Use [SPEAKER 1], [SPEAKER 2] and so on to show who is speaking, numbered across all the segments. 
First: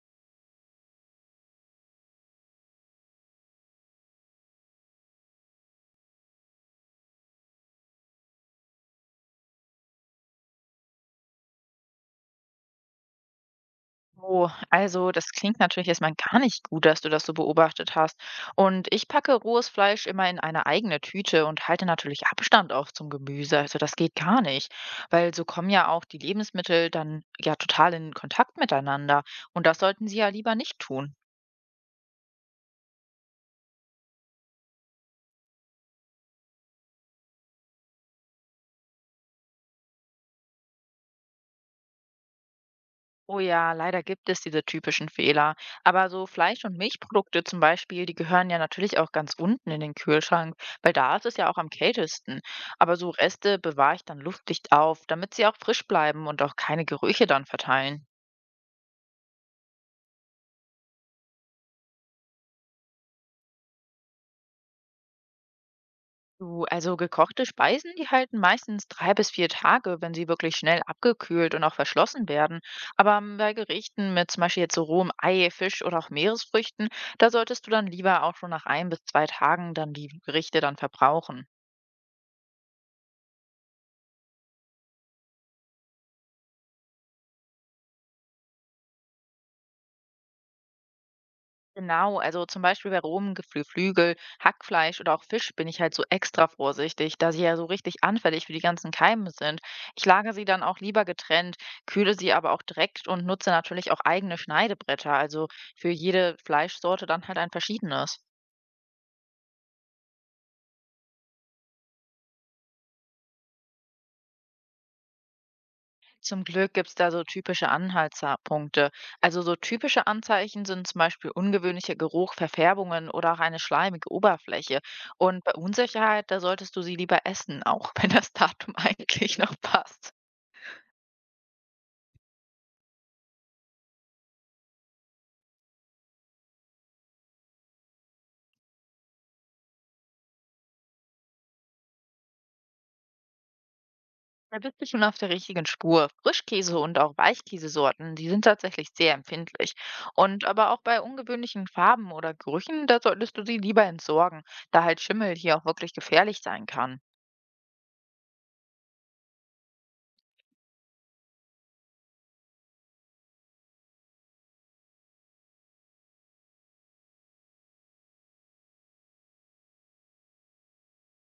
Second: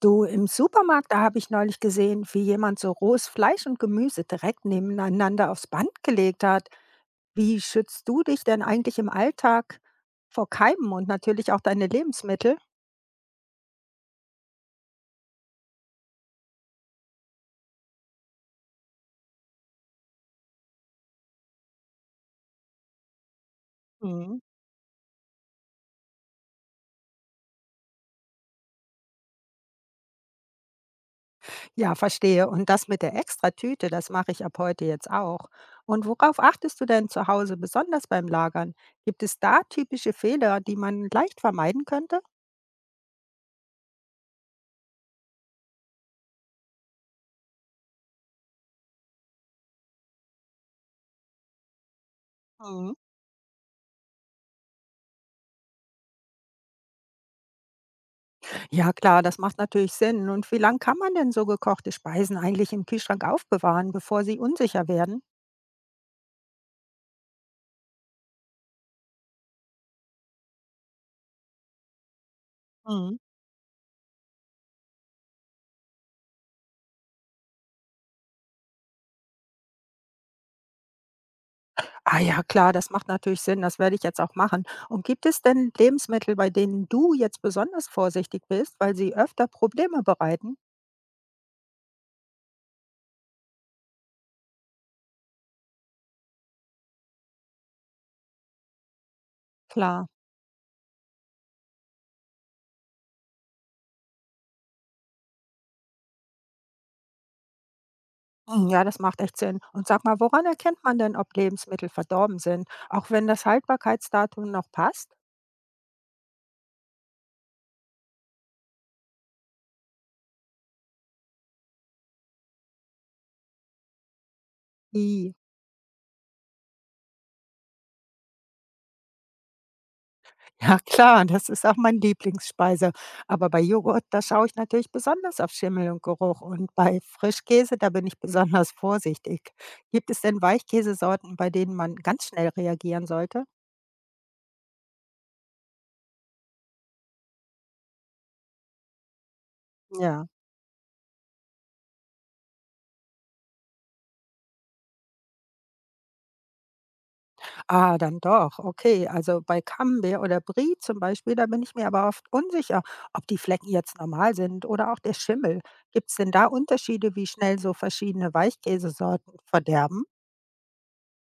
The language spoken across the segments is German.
[SPEAKER 1] Du, im Supermarkt, da habe ich neulich gesehen, wie jemand so rohes Fleisch und Gemüse direkt nebeneinander aufs Band gelegt hat. Wie schützt du dich denn eigentlich im Alltag vor Keimen und natürlich auch deine Lebensmittel?
[SPEAKER 2] Oh, also das klingt natürlich erstmal gar nicht gut, dass du das so beobachtet hast. Und ich packe rohes Fleisch immer in eine eigene Tüte und halte natürlich Abstand auch zum Gemüse. Also das geht
[SPEAKER 1] Mhm.
[SPEAKER 2] gar nicht, weil so kommen ja auch die Lebensmittel dann ja total in Kontakt miteinander. Und das sollten sie ja lieber nicht tun.
[SPEAKER 1] Ja, verstehe. Und das mit der Extratüte, das mache ich ab heute jetzt auch. Und worauf achtest du denn zu Hause besonders beim Lagern? Gibt es da typische Fehler, die man leicht vermeiden könnte?
[SPEAKER 2] Oh ja, leider gibt es diese typischen Fehler. Aber so Fleisch- und Milchprodukte zum Beispiel, die gehören ja natürlich auch ganz unten in den Kühlschrank, weil da ist es ja auch am kältesten.
[SPEAKER 1] Mhm.
[SPEAKER 2] Aber so Reste bewahre ich dann luftdicht auf, damit sie auch frisch bleiben und auch keine Gerüche dann verteilen.
[SPEAKER 1] Ja klar, das macht natürlich Sinn. Und wie lange kann man denn so gekochte Speisen eigentlich im Kühlschrank aufbewahren, bevor sie unsicher werden?
[SPEAKER 2] Du, also gekochte Speisen, die halten meistens 3 bis 4 Tage, wenn sie wirklich schnell abgekühlt und auch verschlossen werden. Aber
[SPEAKER 1] Mhm.
[SPEAKER 2] bei Gerichten mit zum Beispiel jetzt so rohem Ei, Fisch oder auch Meeresfrüchten, da solltest du dann lieber auch schon nach 1 bis 2 Tagen dann die Gerichte dann verbrauchen.
[SPEAKER 1] Ah ja, klar, das macht natürlich Sinn. Das werde ich jetzt auch machen. Und gibt es denn Lebensmittel, bei denen du jetzt besonders vorsichtig bist, weil sie öfter Probleme bereiten?
[SPEAKER 2] Genau, also zum Beispiel bei rohem Flügel, Hackfleisch oder auch Fisch bin ich halt so extra vorsichtig, da sie ja so richtig anfällig für die ganzen Keime sind. Ich
[SPEAKER 1] Klar.
[SPEAKER 2] lagere sie dann auch lieber getrennt, kühle sie aber auch direkt und nutze natürlich auch eigene Schneidebretter, also für jede Fleischsorte dann halt ein verschiedenes.
[SPEAKER 1] Hm, ja, das macht echt Sinn. Und sag mal, woran erkennt man denn, ob Lebensmittel verdorben sind, auch wenn das Haltbarkeitsdatum noch passt?
[SPEAKER 2] Zum Glück gibt es da so typische Anhaltspunkte. Also so typische Anzeichen sind zum Beispiel ungewöhnlicher Geruch, Verfärbungen oder auch eine schleimige Oberfläche.
[SPEAKER 1] I.
[SPEAKER 2] Und bei Unsicherheit, da solltest du sie lieber essen, auch wenn das Datum eigentlich noch passt.
[SPEAKER 1] Ja klar, das ist auch mein Lieblingsspeise. Aber bei Joghurt, da schaue ich natürlich besonders auf Schimmel und Geruch. Und bei Frischkäse, da bin ich besonders vorsichtig. Gibt es denn Weichkäsesorten, bei denen man ganz schnell reagieren sollte?
[SPEAKER 2] Da bist du schon auf der richtigen Spur. Frischkäse und auch Weichkäsesorten, die sind tatsächlich sehr empfindlich.
[SPEAKER 1] Ja.
[SPEAKER 2] Und aber auch bei ungewöhnlichen Farben oder Gerüchen, da solltest du sie lieber entsorgen, da halt Schimmel hier auch wirklich gefährlich sein kann.
[SPEAKER 1] Ah, dann doch. Okay, also bei Camembert oder Brie zum Beispiel, da bin ich mir aber oft unsicher, ob die Flecken jetzt normal sind oder auch der Schimmel. Gibt es denn da Unterschiede, wie schnell so verschiedene Weichkäsesorten verderben?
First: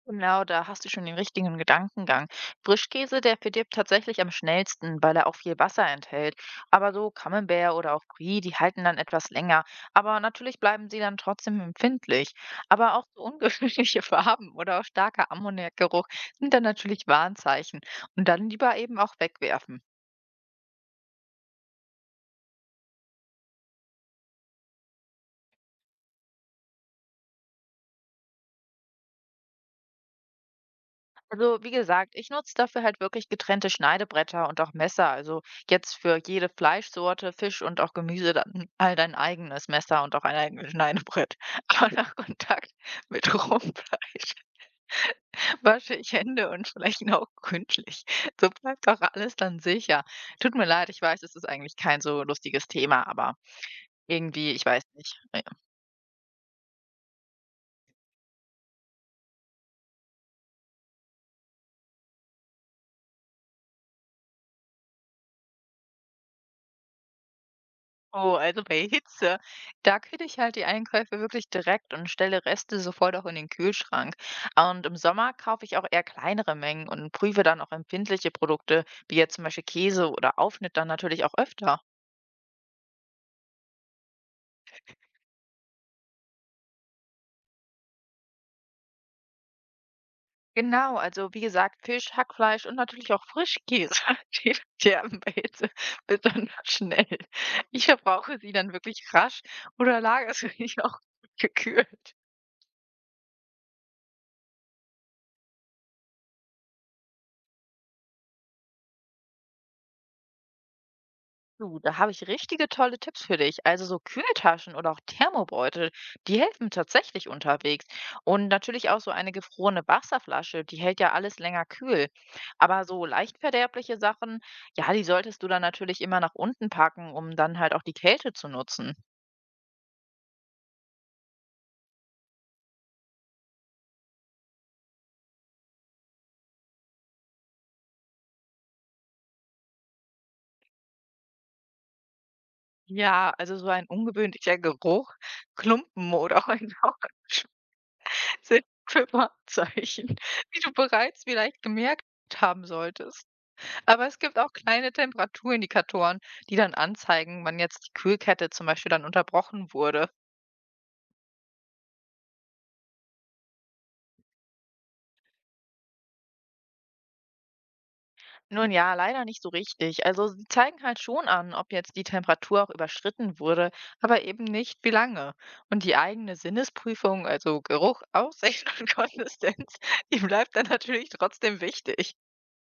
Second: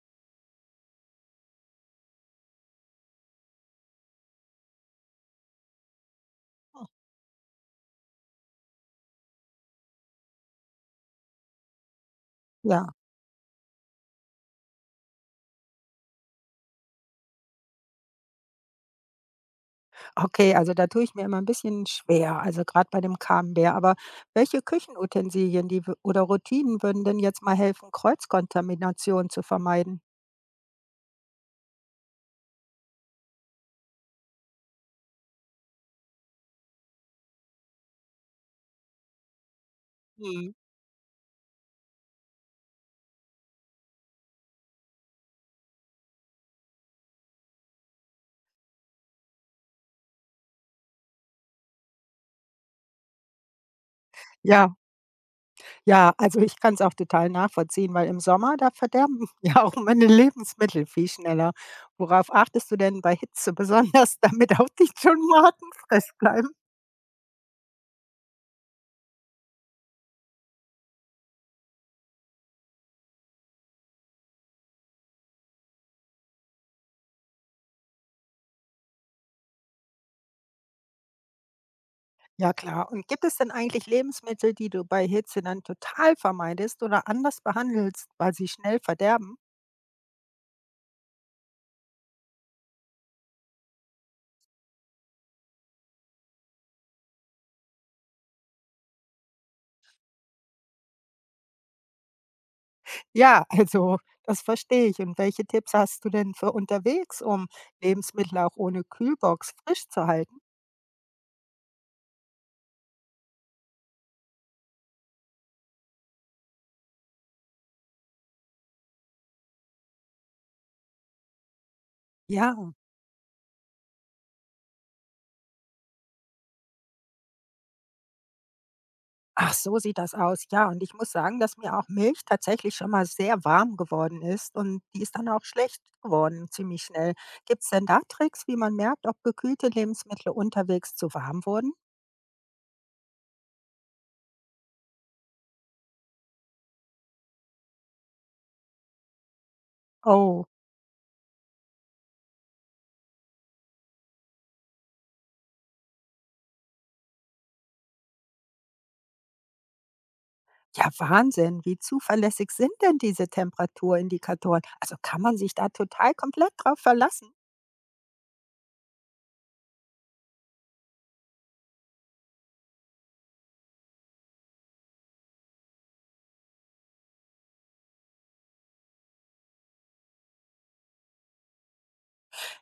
[SPEAKER 2] Genau, da hast du schon den richtigen Gedankengang. Frischkäse, der verdirbt tatsächlich am schnellsten, weil er auch viel Wasser enthält. Aber so Camembert oder auch Brie, die halten dann etwas länger. Aber natürlich bleiben sie dann trotzdem empfindlich.
[SPEAKER 1] Ja.
[SPEAKER 2] Aber auch so ungewöhnliche Farben oder auch starker Ammoniakgeruch sind dann natürlich Warnzeichen. Und dann lieber eben auch wegwerfen.
[SPEAKER 1] Okay, also da tue ich mir immer ein bisschen schwer, also gerade bei dem Camembert. Aber welche Küchenutensilien, die wü oder Routinen würden denn jetzt mal helfen, Kreuzkontamination zu vermeiden?
[SPEAKER 2] Also, wie gesagt, ich nutze dafür halt wirklich getrennte Schneidebretter und auch Messer. Also jetzt für jede Fleischsorte, Fisch und auch Gemüse dann halt ein eigenes Messer und auch ein
[SPEAKER 1] Mhm.
[SPEAKER 2] eigenes Schneidebrett. Aber nach Kontakt mit rohem Fleisch wasche ich Hände und vielleicht auch gründlich. So bleibt auch alles dann sicher. Tut mir leid, ich weiß, es ist eigentlich kein so lustiges Thema, aber irgendwie, ich
[SPEAKER 1] Ja,
[SPEAKER 2] weiß nicht.
[SPEAKER 1] ja, also ich kann es auch total nachvollziehen, weil im Sommer, da verderben ja auch meine Lebensmittel viel schneller. Worauf achtest du denn bei Hitze besonders, damit auch die Tomaten frisch bleiben?
[SPEAKER 2] Oh, also bei Hitze, da kühle ich halt die Einkäufe wirklich direkt und stelle Reste sofort auch in den Kühlschrank. Und im Sommer kaufe ich auch eher kleinere Mengen und prüfe dann auch empfindliche Produkte, wie jetzt zum Beispiel Käse oder Aufschnitt dann natürlich auch öfter.
[SPEAKER 1] Ja klar. Und gibt es denn eigentlich Lebensmittel, die du bei Hitze dann total vermeidest oder anders behandelst, weil sie schnell verderben?
[SPEAKER 2] Genau, also wie gesagt, Fisch, Hackfleisch und natürlich auch Frischkäse, die verderben bei Hitze besonders schnell. Ich verbrauche sie dann wirklich rasch oder lagere sie auch gekühlt.
[SPEAKER 1] Ja, also das verstehe ich. Und welche Tipps hast du denn für unterwegs, um Lebensmittel auch ohne Kühlbox frisch zu halten?
[SPEAKER 2] Du, da habe ich richtige tolle Tipps für dich. Also so Kühltaschen oder auch Thermobeutel, die helfen tatsächlich unterwegs. Und natürlich auch so eine gefrorene Wasserflasche, die hält ja alles länger kühl.
[SPEAKER 1] Ja,
[SPEAKER 2] Aber so leicht verderbliche Sachen, ja, die solltest du dann natürlich immer nach unten packen, um dann halt auch die Kälte zu nutzen.
[SPEAKER 1] ach, so sieht das aus. Ja, und ich muss sagen, dass mir auch Milch tatsächlich schon mal sehr warm geworden ist und die ist dann auch schlecht geworden, ziemlich schnell. Gibt es denn da Tricks, wie man merkt, ob gekühlte Lebensmittel unterwegs zu warm wurden?
[SPEAKER 2] Ja, also so ein ungewöhnlicher Geruch, Klumpen oder auch ein Rauch sind für Warnzeichen,
[SPEAKER 1] Oh,
[SPEAKER 2] die du bereits vielleicht gemerkt haben solltest. Aber es gibt auch kleine Temperaturindikatoren, die dann anzeigen, wann jetzt die Kühlkette zum Beispiel dann unterbrochen wurde.
[SPEAKER 1] ja, Wahnsinn. Wie zuverlässig sind denn diese Temperaturindikatoren? Also kann man sich da total komplett drauf verlassen?
[SPEAKER 2] Nun ja, leider nicht so richtig. Also sie zeigen halt schon an, ob jetzt die Temperatur auch überschritten wurde, aber eben nicht wie lange. Und die eigene Sinnesprüfung, also Geruch, Aussicht und Konsistenz, die bleibt dann natürlich trotzdem wichtig.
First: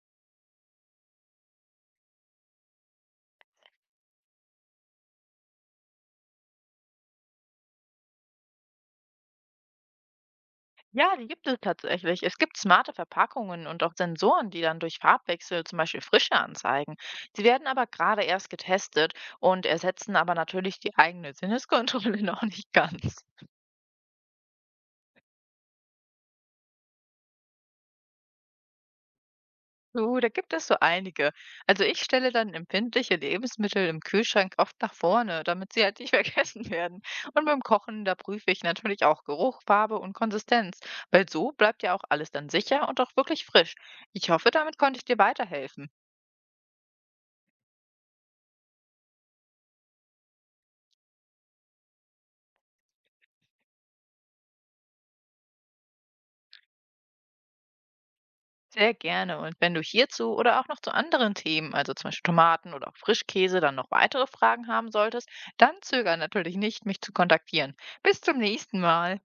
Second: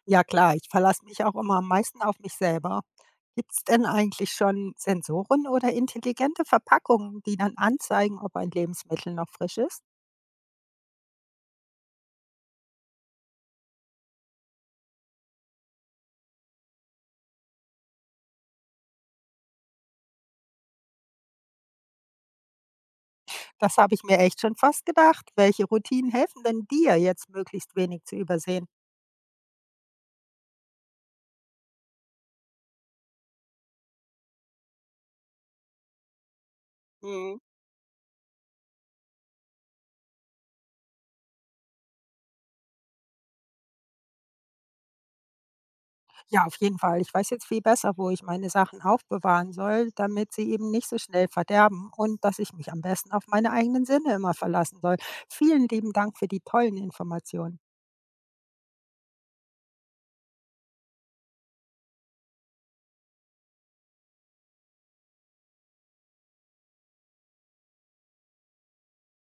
[SPEAKER 1] Ja klar, ich verlasse mich auch immer am meisten auf mich selber. Gibt's denn eigentlich schon Sensoren oder intelligente Verpackungen, die dann anzeigen, ob ein Lebensmittel noch frisch ist?
[SPEAKER 2] Ja, die gibt es tatsächlich. Es gibt smarte Verpackungen und auch Sensoren, die dann durch Farbwechsel zum Beispiel Frische anzeigen. Sie werden aber gerade erst getestet und ersetzen aber natürlich die eigene Sinneskontrolle noch nicht ganz.
[SPEAKER 1] Das habe ich mir echt schon fast gedacht. Welche Routinen helfen denn dir jetzt möglichst wenig zu übersehen?
[SPEAKER 2] So, da gibt es so einige. Also ich stelle dann empfindliche Lebensmittel im Kühlschrank oft nach vorne, damit sie halt nicht vergessen werden.
[SPEAKER 1] Hm.
[SPEAKER 2] Und beim Kochen, da prüfe ich natürlich auch Geruch, Farbe und Konsistenz, weil so bleibt ja auch alles dann sicher und auch wirklich frisch. Ich hoffe, damit konnte ich dir weiterhelfen.
[SPEAKER 1] Ja, auf jeden Fall. Ich weiß jetzt viel besser, wo ich meine Sachen aufbewahren soll, damit sie eben nicht so schnell verderben und dass ich mich am besten auf meine eigenen Sinne immer verlassen soll. Vielen lieben Dank für die tollen Informationen.
[SPEAKER 2] Sehr gerne. Und wenn du hierzu oder auch noch zu anderen Themen, also zum Beispiel Tomaten oder auch Frischkäse, dann noch weitere Fragen haben solltest, dann zögere natürlich nicht, mich zu kontaktieren. Bis zum nächsten Mal.